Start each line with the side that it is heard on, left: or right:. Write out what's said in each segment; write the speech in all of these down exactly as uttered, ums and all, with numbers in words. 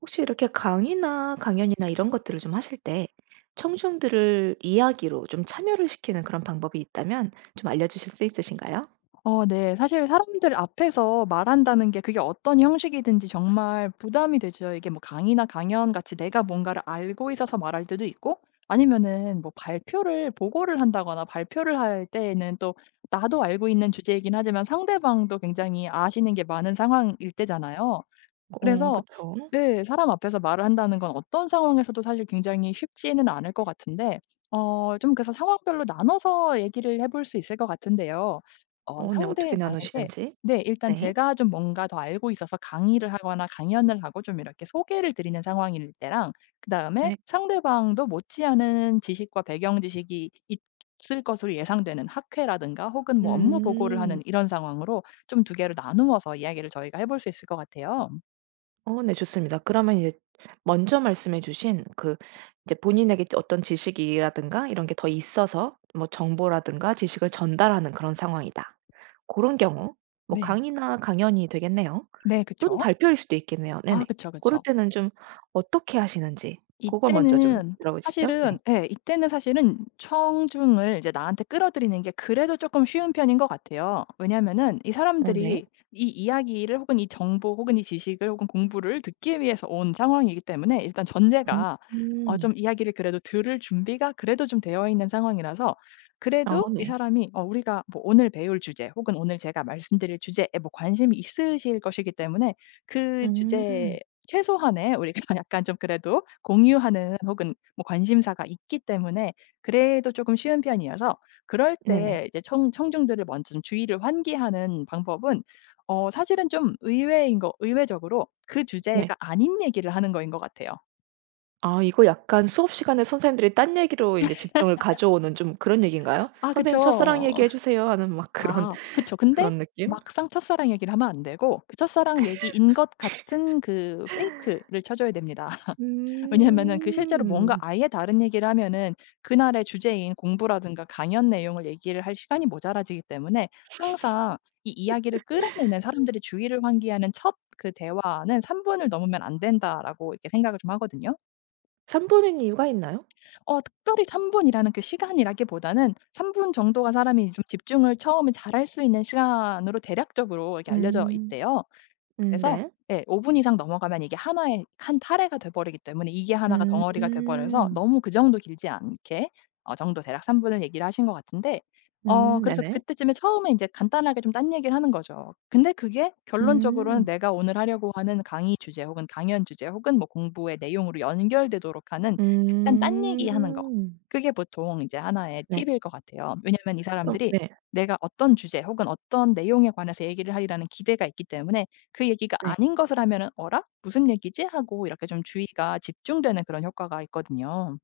right: 혹시 이렇게 강의나 강연이나 이런 것들을 좀 하실 때 청중들을 이야기로 좀 참여를 시키는 그런 방법이 있다면 좀 알려주실 수 있으신가요?
left: 어 네. 사실 사람들 앞에서 말한다는 게 그게 어떤 형식이든지 정말 부담이 되죠. 이게 뭐 강의나 강연 같이 내가 뭔가를 알고 있어서 말할 때도 있고 아니면은 뭐 발표를 보고를 한다거나 발표를 할 때에는 또 나도 알고 있는 주제이긴 하지만 상대방도 굉장히 아시는 게 많은 상황일 때잖아요.
right: 어
left: 그래서
right: 그쵸.
left: 네, 사람 앞에서 말을 한다는 건 어떤 상황에서도 사실 굉장히 쉽지는 않을 것 같은데 어 좀 그래서 상황별로 나눠서 얘기를 해볼 수 있을 것 같은데요. 어
right: 어 네. 어떻게
left: 상대방에게.
right: 나누시는지.
left: 네, 일단
right: 네.
left: 제가 좀 뭔가 더 알고 있어서 강의를 하거나 강연을 하고 좀 이렇게 소개를 드리는 상황일 때랑 그다음에
right: 네.
left: 상대방도 못지않은 지식과 배경 지식이 있을 것으로 예상되는 학회라든가 혹은 뭐 업무 보고를 하는
right: 음.
left: 이런 상황으로 좀 두 개를 나누어서 이야기를 저희가 해볼 수 있을 것 같아요.
right: 어 네 좋습니다. 그러면 이제 먼저 말씀해 주신 그 이제 본인에게 어떤 지식이라든가 이런 게 더 있어서 뭐 정보라든가 지식을 전달하는 그런 상황이다. 그런 경우 뭐
left: 네.
right: 강의나 강연이 되겠네요.
left: 네,
right: 또는
left: 그쵸.
right: 발표일 수도 있겠네요.
left: 아
right: 네네.
left: 그쵸,
right: 그럴
left: 그쵸.
right: 때는 좀 어떻게 하시는지 그걸 먼저 좀
left: 이때는
right: 들어보시죠.
left: 사실은
right: 네.
left: 예, 이때는 사실은 청중을 이제 나한테 끌어들이는 게 그래도 쪼끔 쉬운 편인 것 같아요. 왜냐면은 하이
right: 어 네.
left: 사람들이 이 이야기를 혹은 이 정보 혹은 이 지식을 혹은 공부를 듣기 위해서 온 상황이기 때문에 일단 전제가 어
right: 음.
left: 좀 이야기를 그래도 들을 준비가 그래도 좀 되어 있는 상황이라서
right: 아
left: 그래도 이
right: 네.
left: 사람이 어 우리가 뭐 오늘 배울 주제 혹은 오늘 제가 말씀드릴 주제에 뭐 관심이 있으실 것이기 때문에 그 주제에
right: 음.
left: 최소한의 우리가 약간 좀 그래도 공유하는 혹은 뭐 관심사가 있기 때문에 그래도 조금 쉬운 편이어서, 그럴
right: 네네.
left: 때 이제 청 청중들을 먼저 좀 주의를 환기하는 방법은 어 사실은 좀 의외인 거, 의외적으로 그
right: 네.
left: 주제가 아닌 얘기를 하는 거인 것 같아요.
right: 아 이거 약간 수업 시간에 선생님들이 딴 얘기로 인제 집중을 가져오는 좀 그런 얘기인가요?
left: 아
right: "선생님 첫사랑
left: 그쵸.
right: 얘기해 주세요." 하는 막 그런
left: 아 그쵸. 근데
right: 그런 느낌?
left: 막상 첫사랑 얘기를 하면 안 되고 그 첫사랑 얘기인 것 같은 그 페이크를 쳐줘야 됩니다. 왜냐하면은 그 실제로 뭔가
right: 음.
left: 아예 다른 얘기를 하면은 그날의 주제인 공부라든가 강연 내용을 얘기를 할 시간이 모자라지기 때문에 항상 이 이야기를 끌어내는 사람들의 주의를 환기하는 첫 그 대화는 삼 분을 넘으면 안 된다라고 이렇게 생각을 좀 하거든요.
right: 삼 분인 이유가 있나요?
left: 어 특별히 삼 분이라는 그 시간이라기보다는 삼 분 정도가 사람이 좀 집중을 처음에 잘할 수 있는 시간으로 대략적으로 이렇게 알려져
right: 음.
left: 있대요.
right: 음
left: 그래서
right: 네.
left: 예, 오 분 이상 넘어가면 이게 하나의 한 타래가 돼 버리기 때문에 이게 하나가 덩어리가 돼 버려서
right: 음.
left: 너무 그 정도 길지 않게 어 정도 대략 삼 분을 얘기를 하신 것 같은데 어
right: 음
left: 그래서
right: 네네.
left: 그때쯤에 처음에 이제 간단하게 좀 딴 얘기를 하는 거죠. 근데 그게 결론적으로는
right: 음.
left: 내가 오늘 하려고 하는 강의 주제 혹은 강연 주제 혹은 뭐 공부의 내용으로 연결되도록 하는 약간 딴 얘기하는 거.
right: 음.
left: 그게 보통 이제 하나의
right: 네.
left: 팁일 것 같아요. 왜냐하면 이
right: 그럼
left: 사람들이
right: 네.
left: 내가 어떤 주제 혹은 어떤 내용에 관해서 얘기를 하리라는 기대가 있기 때문에 그 얘기가
right: 네.
left: 아닌 것을 하면은 '어라? 무슨 얘기지?' 하고 이렇게 좀 주의가 집중되는 그런 효과가 있거든요.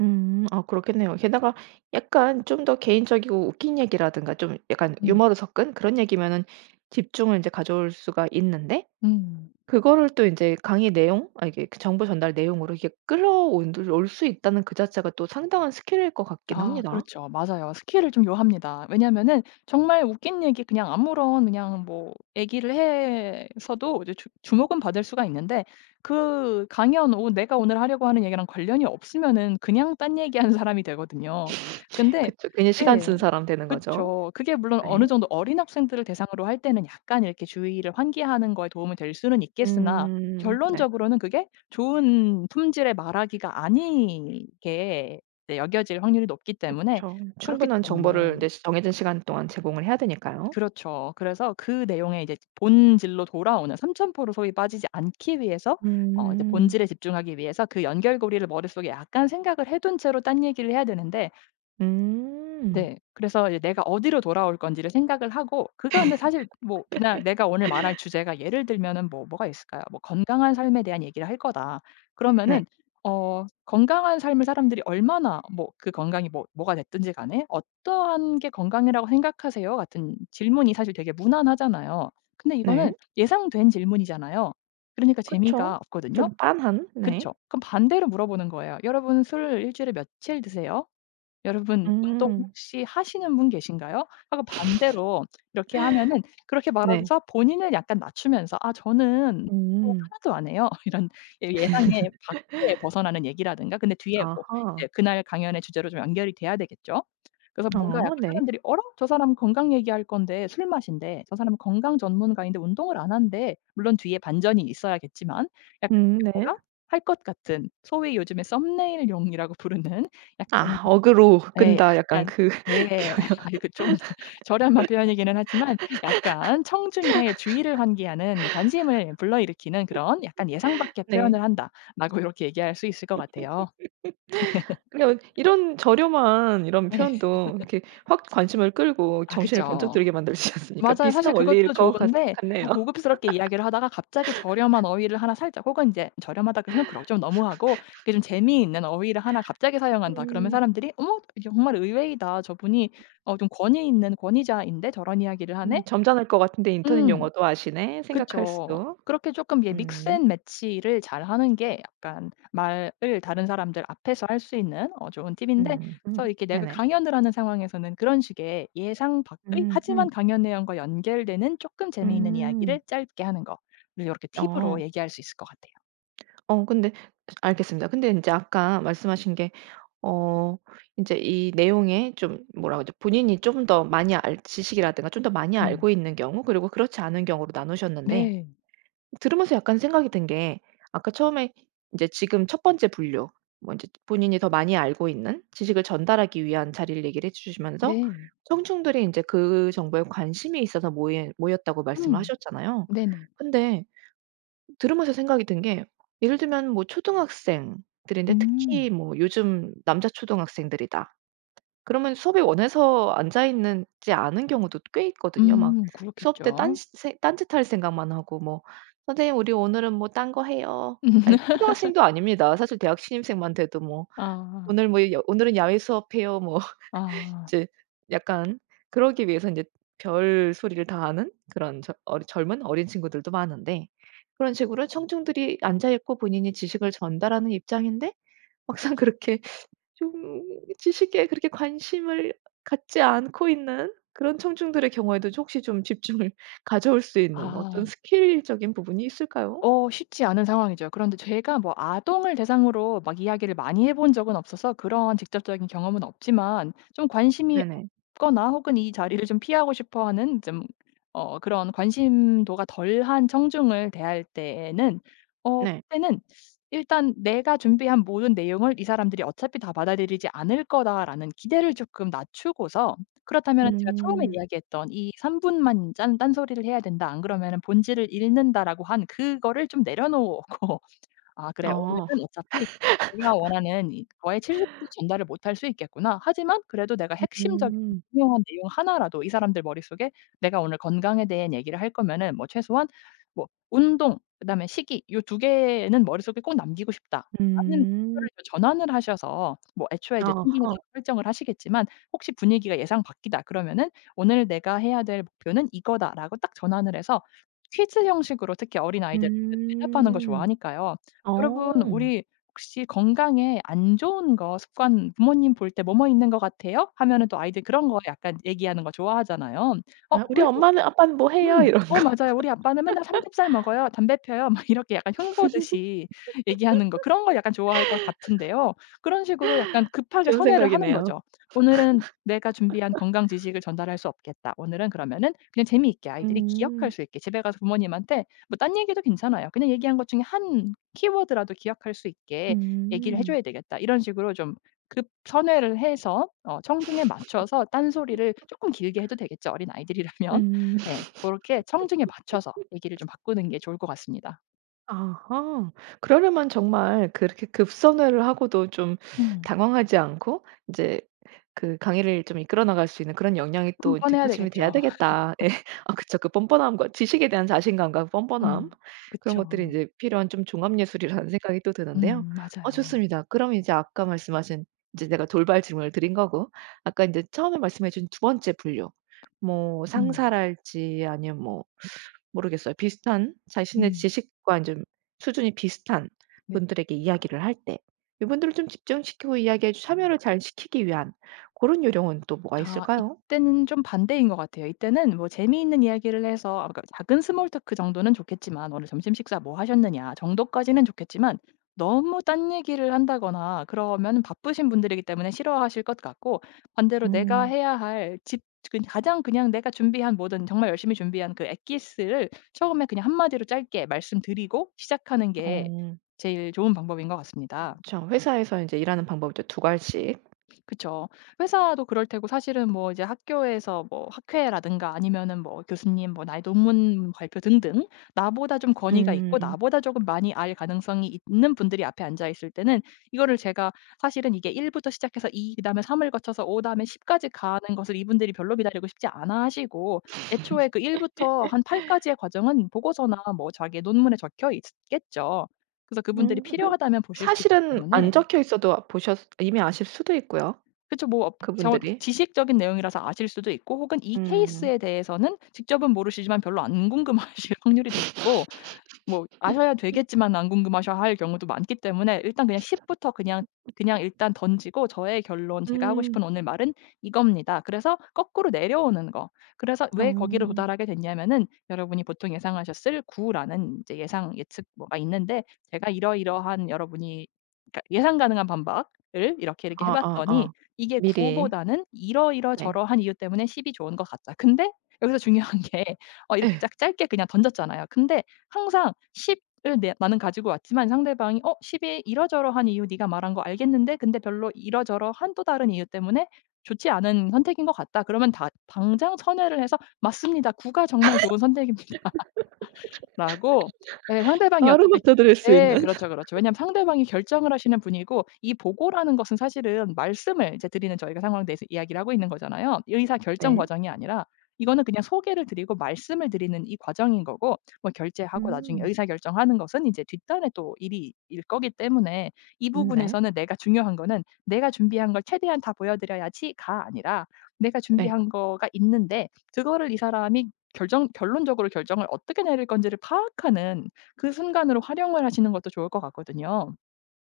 right: 음 아 그렇겠네요. 게다가 약간 좀 더 개인적이고 웃긴 얘기라든가 좀 약간
left: 음,
right: 유머를 섞은 그런 얘기면은 집중을 인제 가져올 수가 있는데
left: 음.
right: 그거를 또 인제 강의 내용 아 이게 그 정보 전달 내용으로 이게 끌어온 들 올 수 있다는 그 자체가 또 상당한 스킬일 것 같긴
left: 아
right: 합니다.
left: 그렇죠. 맞아요. 스킬을 좀 요합니다. 왜냐면은 정말 웃긴 얘기 그냥 아무런 그냥 뭐 얘기를 해서도 이제 주 주목은 받을 수가 있는데 그 강연 오 내가 오늘 하려고 하는 얘기랑 관련이 없으면은 그냥 딴 얘기하는 사람이 되거든요. 근데
right: 그쵸. 괜히 시간
left: 예.
right: 쓴 사람 되는 거죠.
left: 그쵸. 그게 물론 어느
right: 네.
left: 정도 어린 학생들을 대상으로 할 때는 약간 이렇게 주의를 환기하는 거에 도움이 될 수는 있겠으나
right: 음 네.
left: 결론적으로는 그게 좋은 품질의 말하기가 아니게 이제 여겨질 확률이 높기 때문에,
right: 그쵸.
left: 그렇기
right: 충분한 정보를
left: 때문에
right: 인제 시 정해진 시간 동안 제공을 해야 되니까요.
left: 그렇죠. 그래서 그 내용의 이제 본질로 돌아오는, 삼천포로 소위 빠지지 않기 위해서 어 이제
right: 음.
left: 본질에 집중하기 위해서 그 연결고리를 머릿속에 약간 생각을 해둔 채로 딴 얘기를 해야 되는데.
right: 음.
left: 네. 그래서 이제 내가 어디로 돌아올 건지를 생각을 하고 그가 근데 사실 뭐 그냥 내가 오늘 말할 주제가 예를 들면은 뭐 뭐가 있을까요? 뭐 "건강한 삶에 대한 얘기를 할 거다."
right: 네.
left: 그러면은 어 건강한 삶을 사람들이 얼마나, 뭐 그 건강이 뭐 뭐가 됐든지 간에 "어떠한 게 건강이라고 생각하세요?" 같은 질문이 사실 되게 무난하잖아요. 근데 이거는
right: 네.
left: 예상된 질문이잖아요. 그러니까 재미가
right: 그쵸.
left: 없거든요.
right: 좀 빤한 네.
left: 그쵸? 그럼 반대로 물어보는 거예요. "여러분 술 일주일에 며칠 드세요?" "여러분 운동
right: 음.
left: 혹시 하시는 분 계신가요?" 하고 반대로 이렇게 하면은, 그렇게
right: 네.
left: 말하고서 본인을 약간 낮추면서 "아 저는 운동을
right: 음.
left: 하나도 안 해요." 이런 예, 예상에 밖에 벗어나는 얘기라든가 근데 뒤에 뭐
right: 아하.
left: 이제 그날 강연의 주제로 좀 연결이 돼야 되겠죠. 그래서 뭔가 약간
right: 어 네.
left: 사람들이 '어라? 저 사람 건강 얘기할 건데 술 마신대. 저 사람은 건강 전문가인데 운동을 안 한대.' 물론 뒤에 반전이 있어야겠지만 약간
right: 음
left: 이렇게
right: 네.
left: '어라?' 할 것 같은 소위 요즘에 썸네일용이라고 부르는 약간
right: '아 어그로
left: 예,
right: 끈다.' 약간
left: 약간
right: 그
left: 예.
right: 표현.
left: 아 이거 좀 저렴한 표현이기는 하지만 약간 청중의 주의를 환기하는, 관심을 불러일으키는 그런 약간 예상 밖의
right: 네.
left: 표현을 한다라고 이렇게 얘기할 수 있을 것 같아요.
right: 그냥 이런 저렴한 이런
left: 네.
right: 표현도 이렇게 확 관심을 끌고
left: 아
right: 정신을 번쩍
left: 그쵸.
right: 들게 만들지 않습니까?
left: 맞아요. 사실
right: 비슷한 원리일
left: 그것도
right: 것 같
left: 좋은데
right: 같네요.
left: 뭐 고급스럽게 이야기를 하다가 갑자기 저렴한 어휘를 하나 살짝, 혹은 이제 저렴하다 그러면 그러 좀 너무하고 그게 좀 재미있는 어휘를 하나 갑자기 사용한다. 그러면
right: 음.
left: 사람들이 '어머 이게 정말 의외이다. 저분이 어 좀 권위 있는 권위자인데 저런 이야기를
right: 음.
left: 하네?'
right: 점잖을 것 같은데 인터넷
left: 음.
right: 용어도 아시네 생각할
left: 그쵸.
right: 수도.
left: 그렇게 조금 예, 믹스
right: 음.
left: 앤 매치를 잘하는 게 약간 말을 다른 사람들 앞에서 할 수 있는 어 좋은 팁인데,
right: 음. 음.
left: 그래서 이렇게 내가
right: 네네.
left: 강연을 하는 상황에서는 그런 식의 예상 밖의
right: 음음.
left: 하지만
right: 음.
left: 강연 내용과 연결되는 조금 재미있는
right: 음.
left: 이야기를 짧게 하는 거를 이렇게 팁으로
right: 어.
left: 얘기할 수 있을 것 같아요.
right: 어 근데 알겠습니다. 근데 이제 아까 말씀하신 게 어 이제 이 내용에 좀 뭐라 그러죠? 본인이 좀 더 많이 알 지식이라든가 좀 더 많이
left: 음.
right: 알고 있는 경우 그리고 그렇지 않은 경우로 나누셨는데
left: 네.
right: 들으면서 약간 생각이 든 게 아까 처음에 이제 지금 첫 번째 분류 뭐 인제 본인이 더 많이 알고 있는 지식을 전달하기 위한 자리를 얘기를 해 주시면서
left: 네.
right: 청중들이 인제 그 정보에 관심이 있어서 모인 모였다고 말씀을
left: 음.
right: 하셨잖아요.
left: 네네.
right: 근데 들으면서 생각이 든 게 예를 들면 뭐 초등학생들인데
left: 음.
right: 특히 뭐 요즘 남자 초등학생들이다. 그러면 수업에 원해서 앉아 있는 지 않은 경우도 꽤 있거든요. 막
left: 음.
right: 수업 때
left: 그렇겠죠.
right: 딴짓 딴짓할 생각만 하고 뭐 "선생님 우리 오늘은 뭐 딴 거 해요." 아니 초등학생도 아닙니다. 사실 대학 신입생만 돼도 뭐
left: 아.
right: "오늘 뭐 여 오늘은 야외 수업해요." 뭐
left: 아.
right: 이제 약간 그러기 위해서 이제 별소리를 다 하는 그런 저 어리 젊은 어린 친구들도 많은데 그런 식으로 청중들이 앉아 있고 본인이 지식을 전달하는 입장인데 막상 그렇게 좀 지식에 그렇게 관심을 갖지 않고 있는 그런 청중들의 경우에도 혹시 좀 집중을 가져올 수 있는 어떤
left: 아.
right: 스킬적인 부분이 있을까요?
left: 어 쉽지 않은 상황이죠. 그런데 제가 뭐 아동을 대상으로 막 이야기를 많이 해본 적은 없어서 그런 직접적인 경험은 없지만 좀 관심이
right: 네네.
left: 거나 혹은 이 자리를 좀 피하고 싶어 하는 좀 어 그런 관심도가 덜한 청중을 대할 때에는, 어
right: 네.
left: 그때는 일단 내가 준비한 모든 내용을 '이 사람들이 어차피 다 받아들이지 않을 거다.'라는 기대를 조금 낮추고서, 그렇다면 제가 처음에
right: 음.
left: 이야기했던 이 삼 분만 짠 딴소리를 해야 된다. 안 그러면 본질을 잃는다.'라고 한 그거를 좀 내려놓고 '아 그래.
right: 아.
left: 오늘은 어차피 내가 원하는 이 거의 칠십 퍼센트 전달을 못할 수 있겠구나. 하지만 그래도 내가 핵심적인
right: 음.
left: 중요한 내용 하나라도 이 사람들 머릿속에, 내가 오늘 건강에 대한 얘기를 할 거면은 뭐 최소한 뭐 운동 그다음에 식이 요 두 개는 머릿속에 꼭 남기고 싶다.'라는
right: 음.
left: 목표를 좀 전환을 하셔서, 뭐 애초에 이제 챙기면서
right: 아하.
left: 설정을 하시겠지만 혹시 분위기가 예상 밖이다 그러면은 '오늘 내가 해야 될 목표는 이거다.'라고 딱 전환을 해서 퀴즈 형식으로, 특히 어린아이들은 대답하는 거
right: 음.
left: 좋아하니까요. "여러분
right: 어.
left: 우리 혹시 건강에 안 좋은 거 습관 부모님 볼 때 뭐뭐 있는 것 같아요?" 하면은 또 아이들 그런 거 약간 얘기하는 거 좋아하잖아요. "어
right: 아 '우리
left: 우리
right: 엄마는 아빠는 뭐 해요?'
left: 음.
right: 이런
left: "어 맞아요. 우리 아빠는 맨날 삼겹살 먹어요. 담배 펴요." 막 이렇게 약간 흉보듯이 얘기하는 거, 그런 거 약간 좋아할 것 같은데요. 그런 식으로 약간 급하게
right: 좋은
left: 선회를 하는
right: 생각이네요.
left: 거죠. '오늘은 내가 준비한 건강 지식을 전달할 수 없겠다. 오늘은 그러면은 그냥 재미있게 아이들이 기억할
right: 음.
left: 수 있게 집에 가서 부모님한테' 뭐 딴 얘기도 괜찮아요. '그냥 얘기한 것 중에 한 키워드라도 기억할 수 있게 얘기를 해
right: 음.
left: 줘야 되겠다.' 이런 식으로 좀 급 선회를 해서 어 청중에 맞춰서 딴소리를 쪼끔 길게 해도 되겠죠, 어린아이들이라면.
right: 음.
left: 네. 그렇게 청중에 맞춰서 얘기를 좀 바꾸는 게 좋을 것 같습니다.
right: 아하. 그러려면 정말 그렇게 급선회를 하고도 좀 음.
left: 음.
right: 당황하지 않고 이제 그 강의를 좀 이끌어 나갈 수 있는 그런 역량이 또
left: 뻔뻔해야
right: 뒷받침이 돼야
left: 되겠죠.
right: 되겠다. 예. 아 그쵸. 그 뻔뻔함과 지식에 대한 자신감과 뻔뻔함
left: 음.
right: 그런 것들이
left: 그쵸.
right: 인제 필요한 좀 종합 예술이라는 생각이 또 드는데요.
left: 음,
right: 어
left: 맞아요.
right: 좋습니다. 그럼 이제 아까 말씀하신 이제 내가 돌발 질문을 드린 거고 아까 인제 처음에 말씀해 주신 두 번째 분류 뭐
left: 음.
right: 상사랄지 아니면 뭐 모르겠어요. 비슷한 자신의
left: 음.
right: 지식과 좀 수준이 비슷한
left: 네.
right: 분들에게 이야기를 할 때 이분들을 좀 집중시키고 이야기에 참여를 잘 시키기 위한 그런 요령은 또 뭐가
left: 아
right: 있을까요?
left: 이때는 좀 반대인 것 같아요. 이때는 뭐 재미있는 이야기를 해서 아까 작은 스몰 토크 정도는 좋겠지만 "오늘 점심 식사 뭐 하셨느냐." 정도까지는 좋겠지만 너무 딴 얘기를 한다거나 그러면 바쁘신 분들이기 때문에 싫어하실 것 같고, 반대로 내가
right: 음.
left: 해야 할 집 그 가장 그냥 내가 준비한 모든 정말 열심히 준비한 그 엑기스를 처음에 그냥 한 마디로 짧게 말씀드리고 시작하는 게
right: 어
left: 제일 좋은 방법인 것 같습니다.
right: 그쵸. 회사에서 인제 일하는 방법이 이제 두 가지씩.
left: 그쵸. 회사도 그럴 테고 사실은 뭐 이제 학교에서 뭐 학회라든가 아니면은 뭐 교수님 뭐 나의 논문 발표 등등 나보다 좀 권위가 있고
right: 음.
left: 나보다 조금 많이 알 가능성이 있는 분들이 앞에 앉아 있을 때는 이거를 제가 사실은 이게 일 부터 시작해서 이 그다음에 삼을 거쳐서 오 다음에 십 까지 가는 것을 이분들이 별로 기다리고 싶지 않아 하시고 애초에 그 일 부터 한 팔 까지의 과정은 보고서나 뭐 자기의 논문에 적혀 있겠죠. 그래서 그분들이
right: 음 그
left: 필요하다면 보실 수 있기
right: 사실은
left: 때문에.
right: 안 적혀 있어도 보셨 이미 아실 수도 있고요,
left: 그쵸. 뭐 업 저
right: 그분들이.
left: 지식적인 내용이라서 아실 수도 있고 혹은 이
right: 음.
left: 케이스에 대해서는 직접은 모르시지만 별로 안 궁금하실 확률이 높고 뭐 아셔야 되겠지만 안 궁금하셔 할 경우도 많기 때문에, 일단 그냥 십 부터 그냥 그냥 일단 던지고 저의 결론, 제가 하고
right: 음.
left: 싶은 오늘 말은 이겁니다. 그래서 거꾸로 내려오는 거. 그래서 왜 거기로
right: 어.
left: 도달하게 됐냐면은 여러분이 보통 예상하셨을 구라는 라는 이제 예상 예측 뭐가 있는데 제가 이러이러한 여러분이, 그러니까 예상 가능한 반박을 이렇게, 이렇게 해 봤더니
right: 어어어.
left: 이게 구
right: 미리.
left: 보다는
right: 네.
left: 이러이러저러한 이유 때문에 십이 좋은 것 같다. 근데 여기서 중요한 게 어 이렇게
right: 예.
left: 짝 짧게 그냥 던졌잖아요. 근데 항상 십 을 내 나는 가지고 왔지만 상대방이 "어 십이 이러저러한 이유 네가 말한 거 알겠는데 근데 별로 이러저러한 또 다른 이유 때문에 좋지 않은 선택인 것 같다." 그러면 다 당장 선회를 해서 "맞습니다. 구가 정말 좋은 선택입니다." 라고, 예 상대방이
right: 바로
left: 어차피,
right: 맞춰드릴 수
left: 예
right: 있는.
left: 그렇죠, 그렇죠. 왜냐하면 상대방이 결정을 하시는 분이고 이 보고라는 것은 사실은 말씀을 이제 드리는 저희가 상황에 대해서 이야기를 하고 있는 거잖아요. 의사결정
right: 네.
left: 과정이 아니라 이거는 그냥 소개를 드리고 말씀을 드리는 이 과정인 거고 뭐 결제하고 나중에
right: 음.
left: 의사결정하는 것은 이제 뒷단의 또 일이 일 거기 때문에 이
right: 음 네.
left: 부분에서는 내가 중요한 거는 '내가 준비한 걸 최대한 다 보여 드려야지.'가 아니라 '내가
right: 네.
left: 준비한 거가 있는데 그거를 이 사람이 결정, 결론적으로 결정을 어떻게 내릴 건지를 파악하는 그 순간으로 활용을 하시는 것도 좋을 것 같거든요.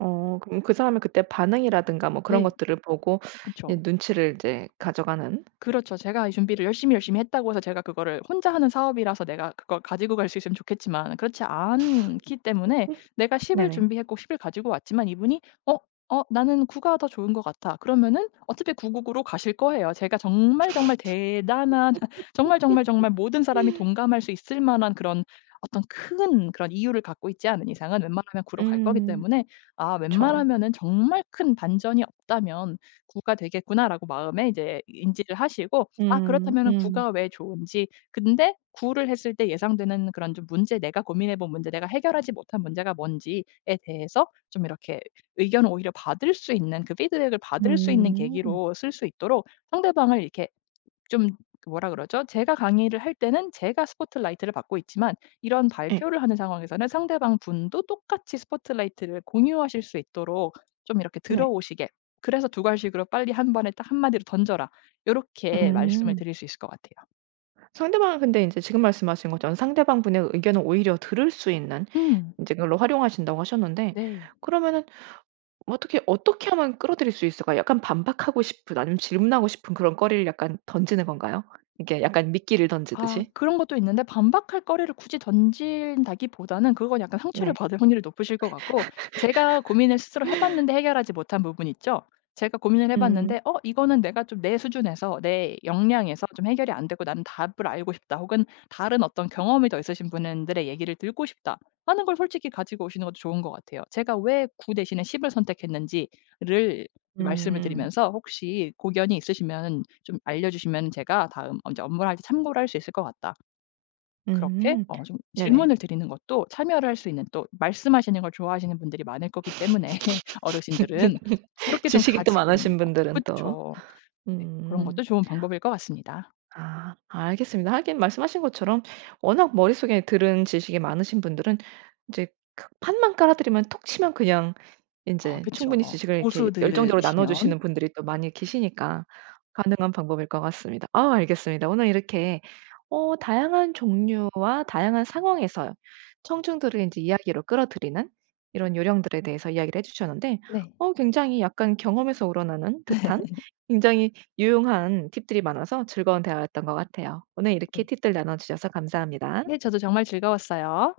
right: 어 그럼 그 사람의 그때 반응이라든가 뭐 그런
left: 네.
right: 것들을 보고
left: 그쵸.
right: 이 눈치를 이제 가져가는.
left: 그렇죠. 제가 이 준비를 열심히 열심히 했다고 해서 제가 그거를 혼자 하는 사업이라서 내가 그걸 가지고 갈 수 있으면 좋겠지만 그렇지 않기 때문에, 내가 십을
right: 네네.
left: 준비했고 십을 가지고 왔지만 이분이 "어 어 나는 구가 더 좋은 것 같아." 그러면은 어차피 구 으로 가실 거예요. 제가 정말 정말 대단한 정말 정말 정말 모든 사람이 동감할 수 있을 만한 그런 어떤 큰 그런 이유를 갖고 있지 않은 이상은 웬만하면 구로 갈 거기
right: 음
left: 때문에. 아
right: 그쵸.
left: 웬만하면은 정말 큰 반전이 없다면 '구가 되겠구나.'라고 마음에 이제 인지를 하시고, 아
right: 음
left: 그렇다면은
right: 음.
left: 구가 왜 좋은지, 근데 구를 했을 때 예상되는 그런 좀 문제, 내가 고민해 본 문제, 내가 해결하지 못한 문제가 뭔지에 대해서 좀 이렇게 의견을 오히려 받을 수 있는, 그 피드백을 받을 수 있는
right: 음.
left: 계기로 쓸 수 있도록 상대방을 이렇게 좀, 뭐라 그러죠? 제가 강의를 할 때는 제가 스포트라이트를 받고 있지만 이런
right: 예.
left: 발표를 하는 상황에서는 상대방 분도 똑같이 스포트라이트를 공유하실 수 있도록 좀 이렇게
right: 네.
left: 들어오시게. 그래서 두괄식으로 "빨리 한 번에 딱 한 마디로 던져라." 요렇게 말씀을
right: 음.
left: 드릴 수 있을 것 같아요.
right: 상대방은 근데 인제 지금 말씀하신 것처럼 상대방분의 의견을 오히려 들을 수 있는
left: 음.
right: 인제 그걸로 활용하신다고 하셨는데
left: 네.
right: 그러면은 어떻게, 어떻게 하면 끌어들일 수 있을까요? 약간 반박하고 싶은 아니면 질문하고 싶은 그런 거리를 약간 던지는 건가요? 이게 약간 미끼를
left: 아
right: 던지듯이?
left: 그런 것도 있는데 반박할 거리를 굳이 던진다기보다는 그건 약간 상처를
right: 네.
left: 받을 확률이 높으실 것 같고, 제가 고민을 스스로 해 봤는데 해결하지 못한 부분 있죠. 제가 고민을 해
right: 음.
left: 봤는데 '어 이거는 내가 좀 내 수준에서 내 역량에서 좀 해결이 안 되고 나는 답을 알고 싶다.' 혹은 '다른 어떤 경험이 더 있으신 분들의 얘기를 듣고 싶다.' 하는 걸 솔직히 가지고 오시는 것도 좋은 것 같아요. 제가 왜 구 대신에 십을 선택했는지를 말씀을
right: 음.
left: 드리면서 혹시 고견이 있으시면 좀 알려주시면 제가 다음, 어제 업무를 할 때 참고를 할 수 있을 것 같다. 그렇게
right: 음.
left: 어 좀
right: 네네.
left: 질문을 드리는 것도 참여를 할 수 있는, 또 말씀하시는 걸 좋아하시는 분들이 많을 거기 때문에 어르신들은 그렇게 좀
right: 지식이 또
left: 가지고 오는
right: 많으신
left: 거.
right: 분들은 또.
left: 그쵸. 네. 그런
right: 음.
left: 것도 좋은 방법일 것 같습니다.
right: 아 알겠습니다. 하긴 말씀하신 것처럼 워낙 머릿속에 들은 지식이 많으신 분들은 이제 그 판만 깔아드리면 톡 치면 그냥
left: 그
right: 인제 충분히
left: 그쵸.
right: 지식을 이렇게 열정적으로 나눠
left: 고수들이시면.
right: 주시는 분들이 또 많이 계시니까 가능한 방법일 것 같습니다. 아 알겠습니다. 오늘 이렇게 어 다양한 종류와 다양한 상황에서 청중들을 인제 이야기로 끌어들이는 이런 요령들에 대해서 이야기를 해 주셨는데
left: 네.
right: 어 굉장히 약간 경험에서 우러나는 듯한 굉장히 유용한 팁들이 많아서 즐거운 대화였던 것 같아요. 오늘 이렇게
left: 네,
right: 팁들 나눠 주셔서 감사합니다.
left: 네 저도 정말 즐거웠어요.